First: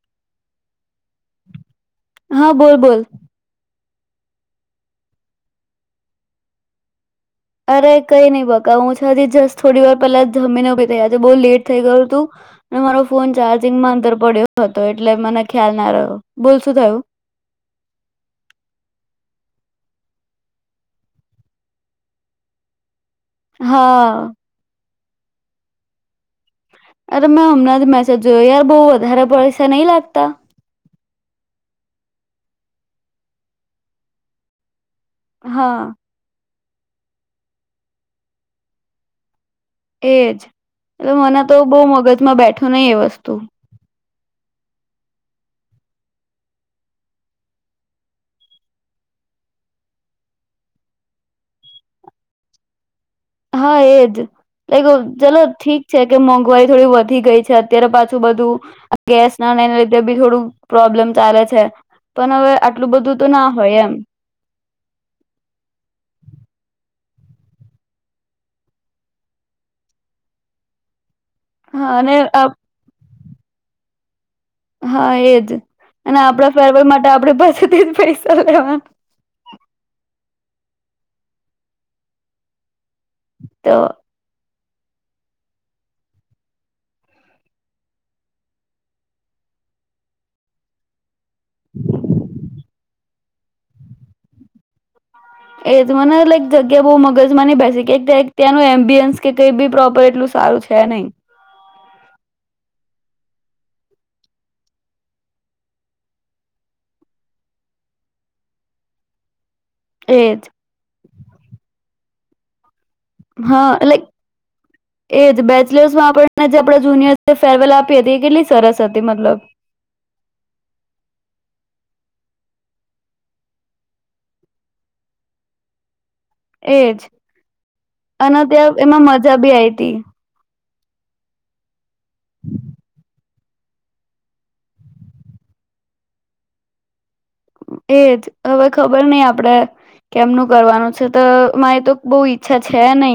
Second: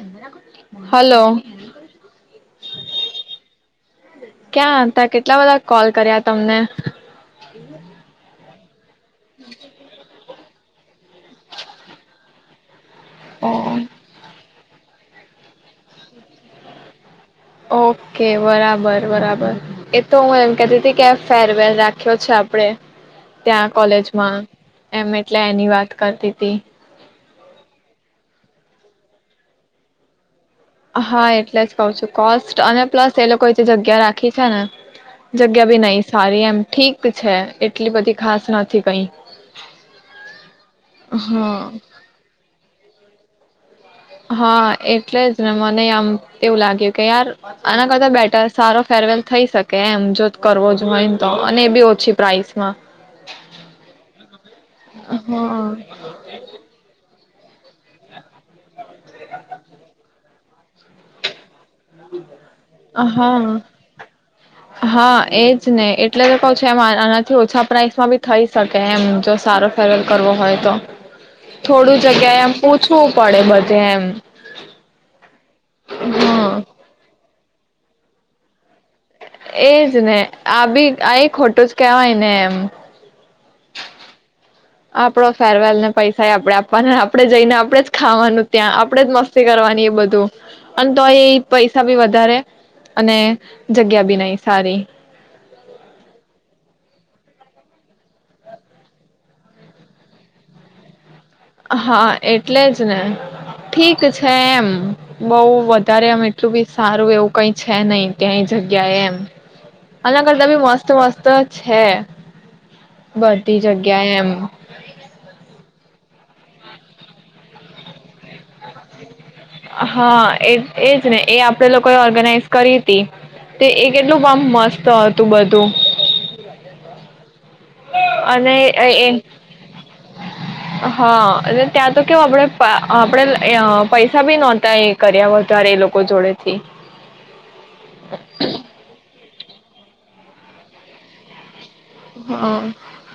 એદરા [unintelligible] hello. હા બોલ બોલ. ક્યાં હતા કેટલા બધા કોલ કર્યા તમને? અરે કઈ નઈ બકા જસ જસ થોડી વાર પેલા જમીને થયા છે બહ લેટ થઈ ગયું તું અને મારો ફોન ચાર્જિંગ માં અંતર પડ્યો હતો એટલે મને ખ્યાલ ના રહ્યો, બોલ શું થયું? ઓકે બરાબર બરાબર એતો હું એમ કતી હતી કે ફેરવેલ રાખ્યો છે આપણે. ત્યાં હા કોલેજમાં. એમ એટલે એની વાત કરતી હતી. અરે મેં હમણાંથી મેસેજ જોયો યાર બહ વધારે પૈસા નહી લાગતા? હા એટલે જ કઉ છું કોસ્ટ અને પ્લસ એ લોકોએ જે જગ્યા રાખી છે ને. જગ્યા હા ભી નહી સારી એમ. ઠીક છે એટલી બધી ખાસ નથી કઈ. એજ, એટલે મને તો હા બહુ મગજમાં બેઠો નહી એ વસ્તુ. હા એટલે જ ને મને આમ એવું લાગ્યું કે યાર આના કરતા બેટર સારો ફેરવેલ થઈ શકે એમ જો કરવો જ હોય ને તો અને એ બી ઓછી પ્રાઇસમાં. હા એજ લાઈક ચલો ઠીક છે કે મોંઘવારી થોડી વધી ગઈ છે. અત્યારે પાછું બધું. ગેસના અને લીધે બી થોડું પ્રોબ્લેમ ચાલે છે. પણ હવે આટલું બધું તો ના હા, હોય એમ હા એજ ને એટલે લોકો થી ઓછા પ્રાઇસમાં બી થઈ શકે એમ જો સારો ફેરવેલ કરવો હોય તો. હા થોડું અને જગ્યાએ એમ ઓછું પડે બધે એમ. હા એજ, અને આપડા ફેરવેલ માટે આપડે પાસેથી જ પૈસા લેવાનું. એજ ને આ બી આ એ ખોટું જ કેહેવાય ને એમ. તો આપડો ફેરવેલ ને પૈસા એ આપણે આપવાનો આપણેે જઈને આપણેે જ ખાવાનું ત્યાં આપણેે જ મસ્તી કરવાની એ બધું, અને તો એ પૈસા બી વધારે. અને જગ્યા બી નઈ સારી. એજ મને લાઈક જગ્યા બો મગજમાં ન બેસે કે ત્યાંનું એમ્બિયન્સ કે કઈ બી પ્રોપર એટલું સારું છે નય. હા એટલે જ ને, ઠીક છે એમ બઉ વધારે એમ એટલું બી સારું એવું કઈ છે નહી ક્યાંય જગ્યા એમ. આના એજ કરતા બી મસ્ત મસ્ત છે. બધી હા લાઈક જગ્યાએ એમ એજ બેચલર્સ માં આપ જુનિયર છે ફેરવેલ આપી હતી. કેટલી સરસ હતી મતલબ હા એ એજ ને એ લોકોએ ઓર્ગેનાઈઝ કરી હતી, તે એ કેટલું મસ્ત હતું બધું. એજ. અનાં અને ત્યાં એમાં એ મજા બી આઈ હતી. હા અને ત્યાં તો કેવ આપણે આપણે પૈસા બી નહોતા એ કર્યા વધારે એ લોકો જોડે થી. એજ હવે ખબર નય આપ આપડે, કેમનું કરવાનું છે તો મારી તો બો ઈચ્છા હા છે નય.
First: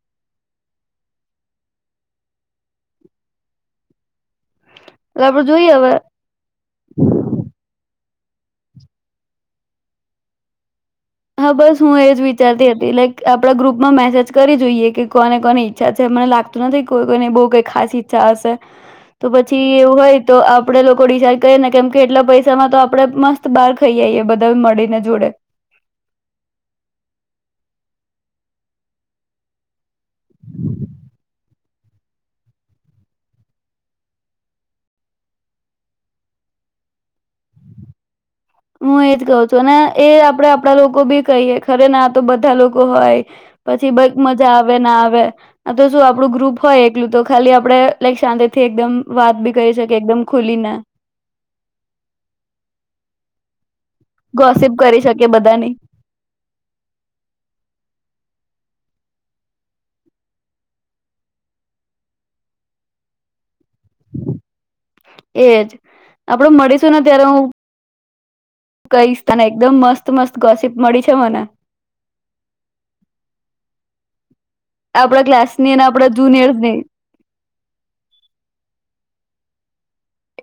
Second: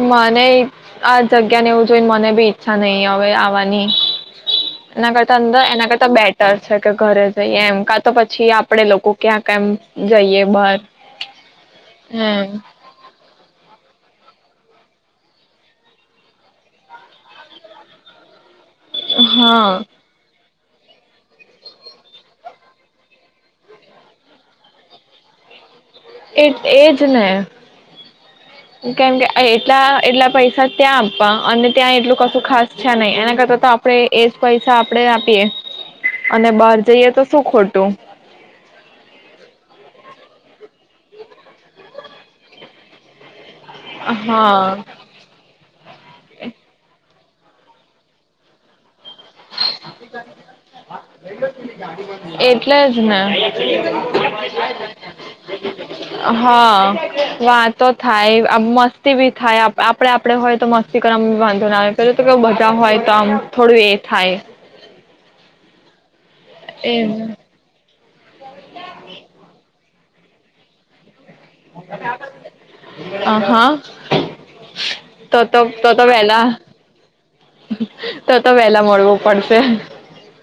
મને આ જગ્યા ને એવું જોઈને મને બી ઈચ્છા નય હવે આવવાની. એના કરતા આપડે અંદર જોઈએ એના હવે કરતા બેટર છે કે ઘરે જઈએ એમ. તો પછી આપડે લોકો ક્યાં કેમ જઈએ બાર. હા બસ હું એજ વિચારતી હતી. લાઈક આપડા ગ્રુપમાં મેસેજ કરી જોઈએ કે કોને કોની ઈચ્છા છે મને લાગતું નથી કોઈ કોઈને બઉ કઈ ખાસ ઈચ્છા હશે. તો પછી હા એવું હોય તો આપડે લોકો ડિસાઈડ કરીએ ને કેમ કે એટલા પૈસામાં તો આપડે મસ્ત બહાર જઈ આવીઈએ બધા મળીને જોડે. એ એજ ને, કેમ કે એટલા એટલા પૈસા ત્યાં આપવા અને ત્યાં એટલું કશું ખાસ છે નહી એના કરતા તો આપણે એજ પૈસા આપણે આપીએ, અને બહાર જઈએ તો શું ખોટું. હું એજ કહઉ છું અને એ આપડે આપડા લોકો બી કહીયએ ખરે ના તો બધા લોકો હોય. પછી બ મજા આવે હા ના આવે. આ તો શું આપડું ગ્રુપ હોય એકલું તો ખાલી આપડે લાઈક શાંતિ થી એકદમ. વાત બી કરી શકીએ એકદમ ખુલીને [unintelligible] એટલે જ ને. જ. [inaudible] ગોસીપ કરી શકીએ બધાની હા વાતો થાય. આમ મસ્તી બી થાય આપણે આપણે હોય તો મસ્તી કરવામાં બી વાંધો ના આવે પ તો કે બધા હોય તો આમ થોડું એ થાય. એજ. આપડું મળીશું ને એમ ત્યારે હું કઈસ સ્થ એકદમ મસ્ત. મસ્ત ગોસીપ મળી છે મને. આ હા. આપણા તો તો ક્લાસની તો તો આપણા વહેલા જુનિયર્સની, તો તો વહેલા મળવું પડશે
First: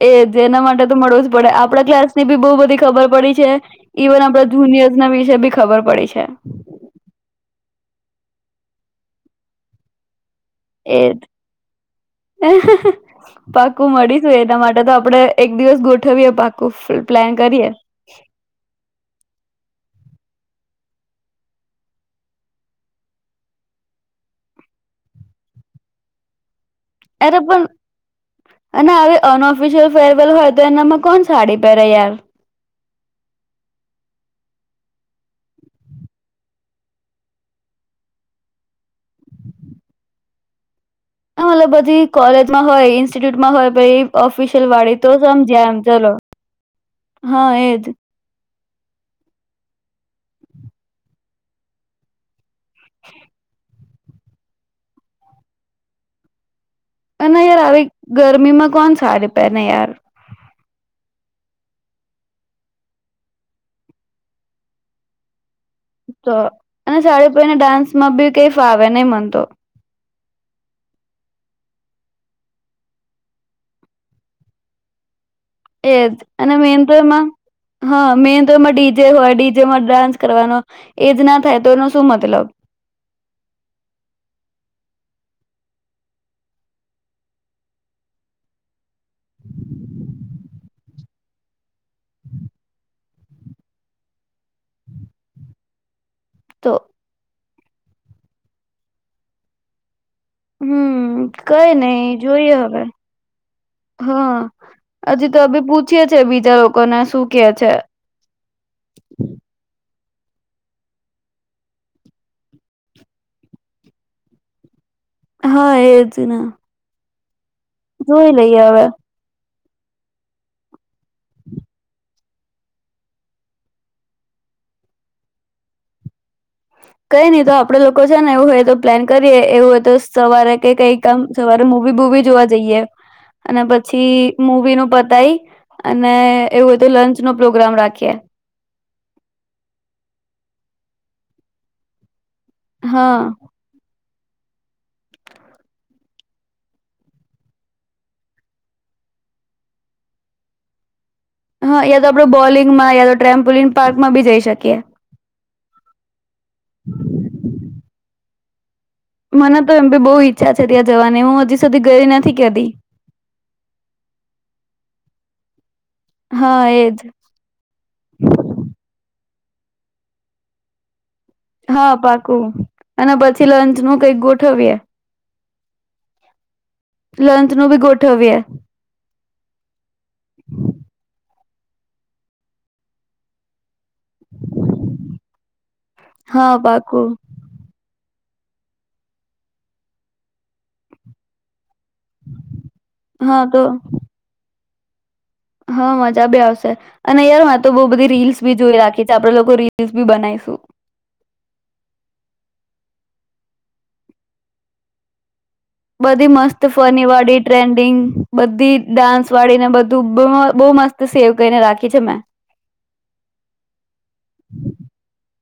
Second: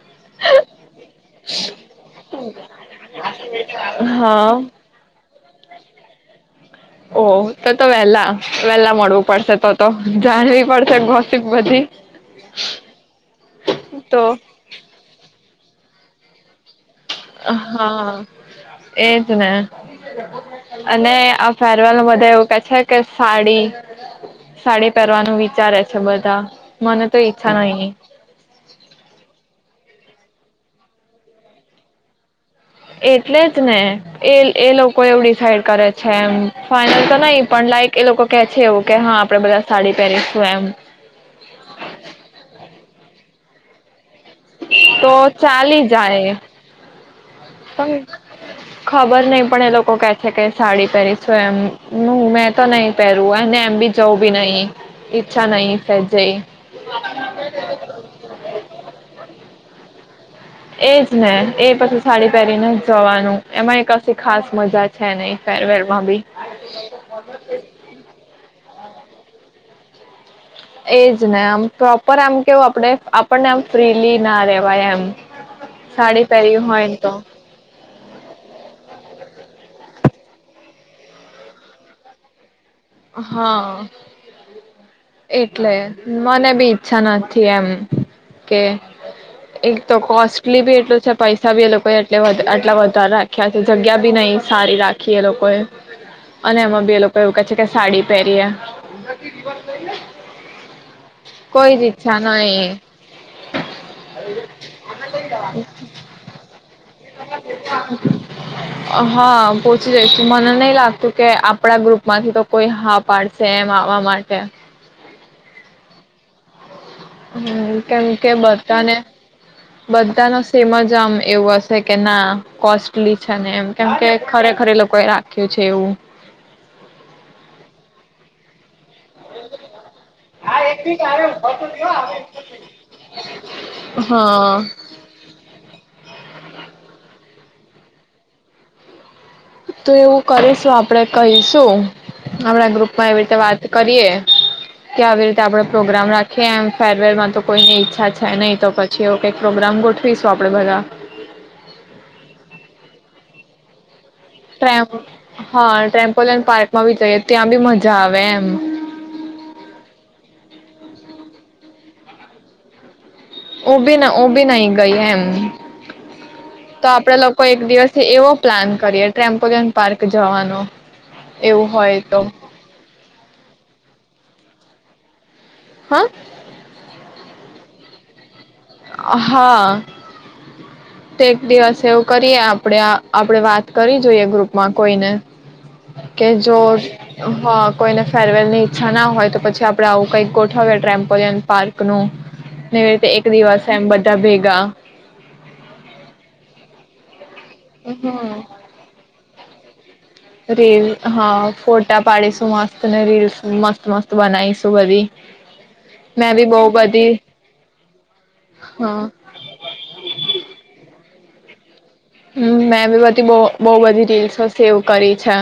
એજ એના માટે તો મળવું જ પડે આપણા ક્લાસની બી બ બધી ખબર પડી છે ઇવન આપ હા જુનયર્સ વિશે. ખબર પડી છે. ઓ તો તો વેલા વેલા મળવું પડશે તો તો. જાણવી પડશે એજ, ગોસીપ બધી પાક્કું તો મળીશું એના માટે તો આપડે. એક દિવસ ગોઠવી પાક હા એજ ને. અને આ ફેરવેલ બધે એવું કે છે કે સાડી સાડી પહેરવાનું વિચારે છે બધા. મને તો અરે ઈચ્છા પણ નહી અને હ અન ઓફિશિયલ ફેરવેલ હોય તો એનામાં કોણ સાડી પહેરે યાર. એટલે જ ને એ એ લોકો એવું ડિસાઇડ કરે છે એમ ફાઈનલ તો નહી પણ લાઈક એ લોકો કે છે એવું કે હા આપડે બધા સાડી પહેરીશું એમ. મતલબ બધી કોલેજમાં હોય ય. ટમાં હોય તો પછી એ ઓફિશિયલ વાળી તો સમજાય એમ ચાલી ચલો. જાય હા એજ. પણ ખબર નહી પણ એ લોકો કે છે કે સાડી પહેરીશું એમ હ મે. તો નહીં પહેરવું ને એમ બી. જવ બી નહી ઈચ્છા નહી સહેજે. અને યાર આવી ગરમીમાં કોણ સારી પેને યાર. એજ ને એ પછી સાડી પહેરીને જ જવાનું એમાં એ કઇ ખાસ મજા છે નઈ. તો અને સાડી પહેરી ડાન્સમાં બી કઈ ફાવ. હવે નઈ માનતો. એજ ને આમ પ્રોપર એમ કેવું આપણે આપણને એમ ફ્રીલી ના રેવાય એમ. એજ સાડી અને પહેરી મેઇન હોય ને તો એમાં હા મેઇન તો એમાં ડીજે હોય ડીજેમાં ડાન્સ કરવાનો એજ ના થાય તો એનો શું મતલબ હા એટલે મને બી ઈચ્છા નથી એમ કે એક તો કોસ્ટલી બી એટલું છે. પૈસા બી એ લોકોએ આટલા વધારે રાખ્યા છે જગ્યા બી નહી સારી રાખી એ લોકોએ અને તો એમાં બે લોકો એવું છે કે સાડી પહેરીએ. હમ કઈ કોઈ જ નઈ ઈચ્છા જોઈએ નહી હવે હા હજી તો અી પૂછીય છે બીજા લોકોને શું કે છે. હા પૂછી મને નહી લાગતું કે આપણા ગ્રુપમાંથી તો કોઈ હા પાડશે એમ આવવા માટે. હા એ જ ના હમ કેમ કે બધાને બધા નો સેમ જ આમ એવું હશે કે ના કોસ્ટલી છે ને એમ કેમ કે ખરેખરે લોકો એ રાખ્યું છે એવું. કઈ નહી તો આપડે લોકો છે ને એવું હોય તો પ્લાન કરીએ એવું હોય તો સવારે કે કઈ કામ સવારે મૂવી બૂવી જોવા જઈએ અને પછી હા મૂવી નું પતાય અને એવું હોય તો લંચ નો પ્રોગ્રામ રાખીએ. તું એવું કરીશું આપડે કહીશું. આપણા ગ્રુપ માં હા એવી રીતે વાત કરીએ. કે આવી રીતે આપડે પ્રોગ્રામ રાખીએ એમ ફેરવેલમાં તો કોઈની ઈચ્છા છે નહી તો પછી એવુ કઈક પ્રોગ્રામ ગોઠવીશું આપડે બધા હા યા તો આપડે બોલિંગમાં યા તો ટ્રેમ્પોલિન પાર્કમાં બી જઈ શકીએ ટમ હા ટ્રેમ્પોલિયન પાર્કમાં બી જઈએ ત્યાં બી મજા જાવે એમ મને તો એમ ભી બહુ ઈચ્છા છે ત્યાં જવાની હું હજી સુધી ગઈ નથી ક્તી ઓ બી ના ઓ બી નહી ગઈ એમ હા તો એજ આપડે લોકો એક દિવસ એવો પ્લાન કરીએ. ટમ્પોલિયન પાર્ક જવાનો. એવું હા હોય તો પાકું અને પછી લંચ નું કઈક ગોટ ઠવીય હા. લંચ નુ બી ગોઠવવી એ. હા [inaudible] તે દિવસે એવું કરીએ આપડે-આપડે વાત કરી જોઈએ ગ્રુપમાં કોઈને કે હા જો પાકું હા કોઈને ફેરવેલની ઈચ્છા હોય પછી આપણે આવું કંઈક ગોઠવીએ ટ્રેમ્પોિયન પાર્ક એક નું તે એક હા તો દિવસ એમ બધા ભેગા હા મજા બે આવશે અને યાર તો બહુ બધી રીલ્સ બી જોઈ રાખી છે આપડે લોકો બુરી રેવી હા ફોટા પાડીશું મસ્ત મને રીલસ મસ્ત મસ્ત બનાઈશું બધી. બધી મેં બી બહુ મસ્ત ફની બધી વાળી ટ્રેન્ડિંગ બધી હા ડાન્સ વાળી ને બધું બહુ મસ્ત તો સેવ કરીને રાખી છે મેં હમ મેં બી બધી બ બહુ બધી રીલ્સ સેવ કરી છે.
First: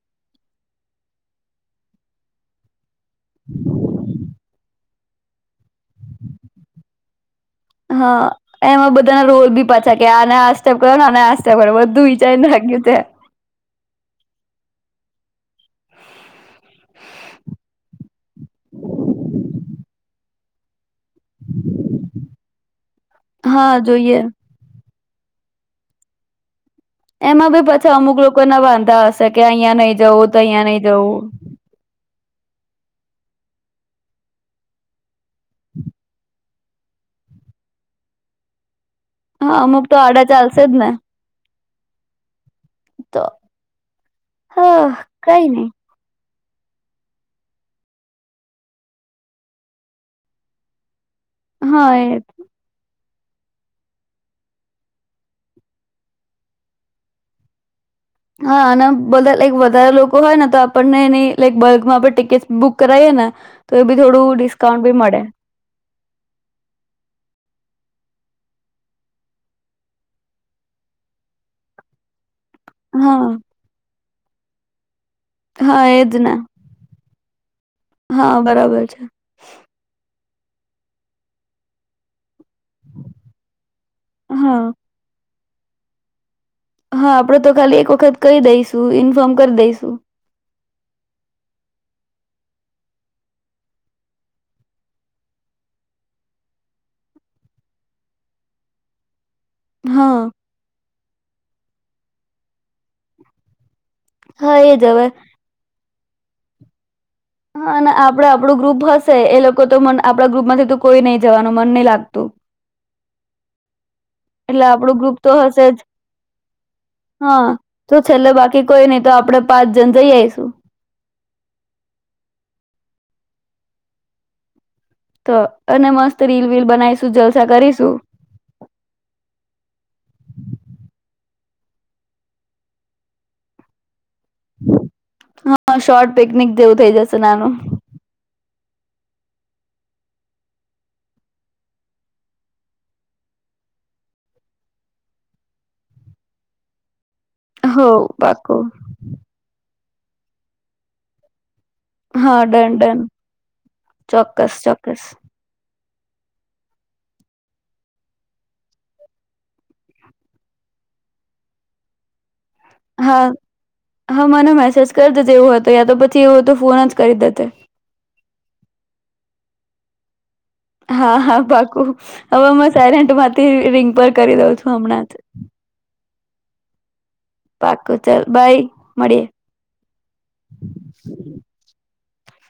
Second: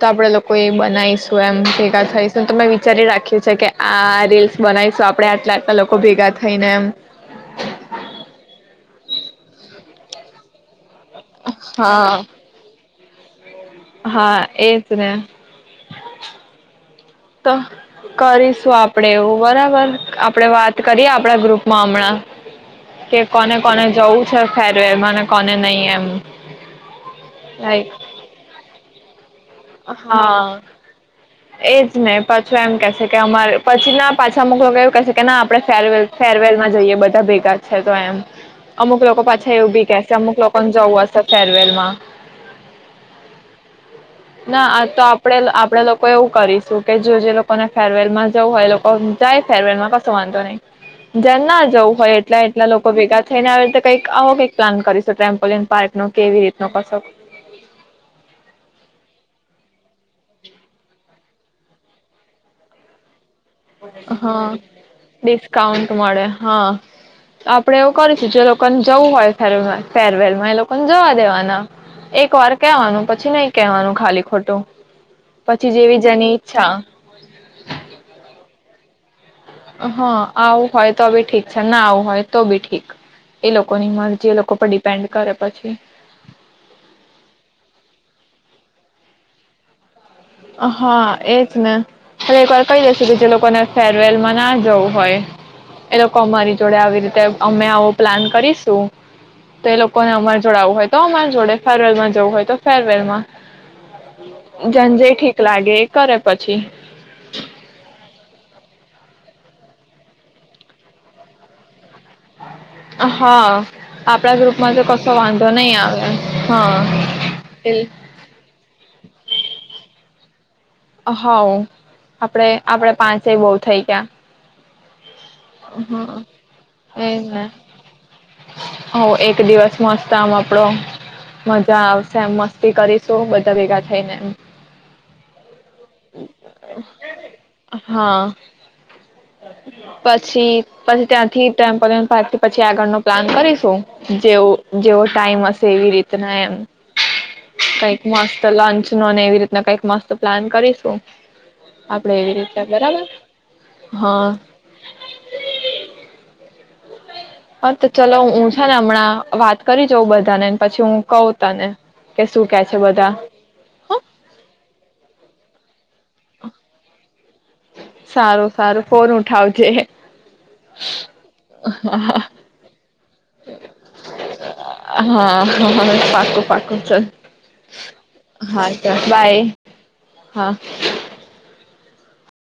તો આપડે લોકો એ બનાવીશું એમ ભેગા થઈશ તમે વિચારી રાખ્યું છે કે આ રીલ્સ બનાવીશું આપણે આટલા આટલા લોકો ભેગા થઈને એમ હા એમાં બધાના રોલ બી પાછા કે આના કોના નાસ્તા ભરવા બધું હા. વિચારીને લાગ્યું છે. હા એજ ને. તો કરીશું આપડે એવું બરાબર આપડે વાત કરીએ આપણા ગ્રુપમાં હમણાં કે કોને હા કોને જોઈએ જવું છે ફેરવેરમાં કોને નહી એમ. એમાં બી લાઈક પછી અમુક લોકોના વાંધા હશે. કે અહિયાં નહી જવું તો હા અહિયાં નઈ જવું. એજ ને પાછું એમ કેશે કે અમારે પછીના પાછા અમુક લોકો એવું કેશે કે ના આપડણે ફેરવેલ ફેરવેલમાં જઈએ બધા ભેગા છે તો એમ. અમુક લોકો પાછા હા એવું બી અમુક તો કેહશે છે આડા અમુક ચાલશે લોકોને જ ને જવું હશે ફે ટ્રેનમાં [unintelligible] તો ના હા તો આપડે કઈ નઈ આપડે લોકો એવું કરીશું કે જો જે લોકોને ફેરવેલમાં જવું હોય એ લોકો જાય ફેરવેલમાં કશો વાંધો નહી. જેને ના હા જવું એ હોય એટલા એટલા લોકો ભેગા થઈને આવી રીતે કઈક આવો કઈક પ્લાન કરીશું ટટેમ્પોલિયન પાર્ક નો કેવી રીતનો કશો. હા અને બધા લક વધારે લોકો હોય ને તો આપણને એની લક બલ્કમાં પણ ટિકિટ બુક કરાવએ ને તો એ બી થોડું હા ડિસ્કાઉન્ટ બી મળે ડિસ્કાઉન્ટ મળે હા. આપ આપડે એવું કરીશું જે લોકોને જવું હોય ફ ફેરવેલમાં એ લોકોને જોવા દેવાના એક વાર કેવાનું હા પછી નહી કેહેવાનું ખાલી ખટો પછી હા જેવી એજ જની ને ઈચ્છા. હો. હા બરાબર છે. હા આવું હોય તો બી ઠીક છે ના આવું હોય તો ઠીક એ લોકો ની મારજી એ લોકો હા ઉપર ડિપેન્ડ કરે. પછી હા આપડો તો ખાલી એક વખત કહી દઈશું ઇન્ફોર્મ કરી દઈશુ. હા એજ ને હલે એક વાર કહી દેસું કે જે લોકોને ફેરવેલ માં ના જવું હોય એ લોકો અમારી જોડે આવી રીતે અમે આવું પ્લાન કરીશું. તો એ લોકોને હા અમાર જોડ આવું હોય તો અમાર જોડે ફેરલ જવું હોય તો ફેરવેલમાં હા એજ જેન અવે. જે ઠીક એ કરે પછી. હા અને આપડે આપણું ગ્રુપ હશે એ લોકો તો મ આપણા ગ્રુપ માંથી તો કોઈ નહી જવાનું મન નહી લાગતું હા. આપડા એટલે ગ્રુપમાં તો આપડું કશો ગ્રુપ વાંધો હશે નહી જ આવે હા હા એ તો છેલ્લે બાકી કોઈ નહી તો આપડે પાંચ જણ જઈ આઈશું. હઉ આપડે આપડે પાંચે બઉ થઈ ગયા. તો અને મસ્ત હમ્મ રીલ વીલ બનાવીશું એજ ને, જલસા કરીશું હ એક દિવસ મસ્તમ આપડો મજા આવશે એમ મસ્તી કરીશું બધા ભેગા થઈ ને. હા શોર્ટ પિકનિક જેવું થઇ જશે નાનું. હા પછી પછી ત્યાંથી ટેમ્પલ પછી આગળનો પ્લાન કરીશું, જેવ જેવો ટાઈમ હશે એવી રીતના એમ. હો કઈક મસ્ત પાકું લંચ નોને એવી રીતના કઈ મસ્ત પ્લાન કરીશું. આપડે એવી હા રીતે ડન બરાબર હા. કસ. હા તો ચલો હું છે ને હમણાં વાત કરી જાઉં બધાને પછી હું કઉ તને કે શું કે છે બધા હા હ હા મને મેસેજ કર દે જેવું હ તો તો એવો તો ફોન જ કરી દે. તે સારો સારો ફોન ઉઠાવજે. હા હા બાકુ હવેમાં સાર માંથી રિંગ પર કરી દઉં છું. હમણાં જ હા હ હ. પાકો છે. પાકું ચાલ બાય હા ચ મળીએ બાય હા.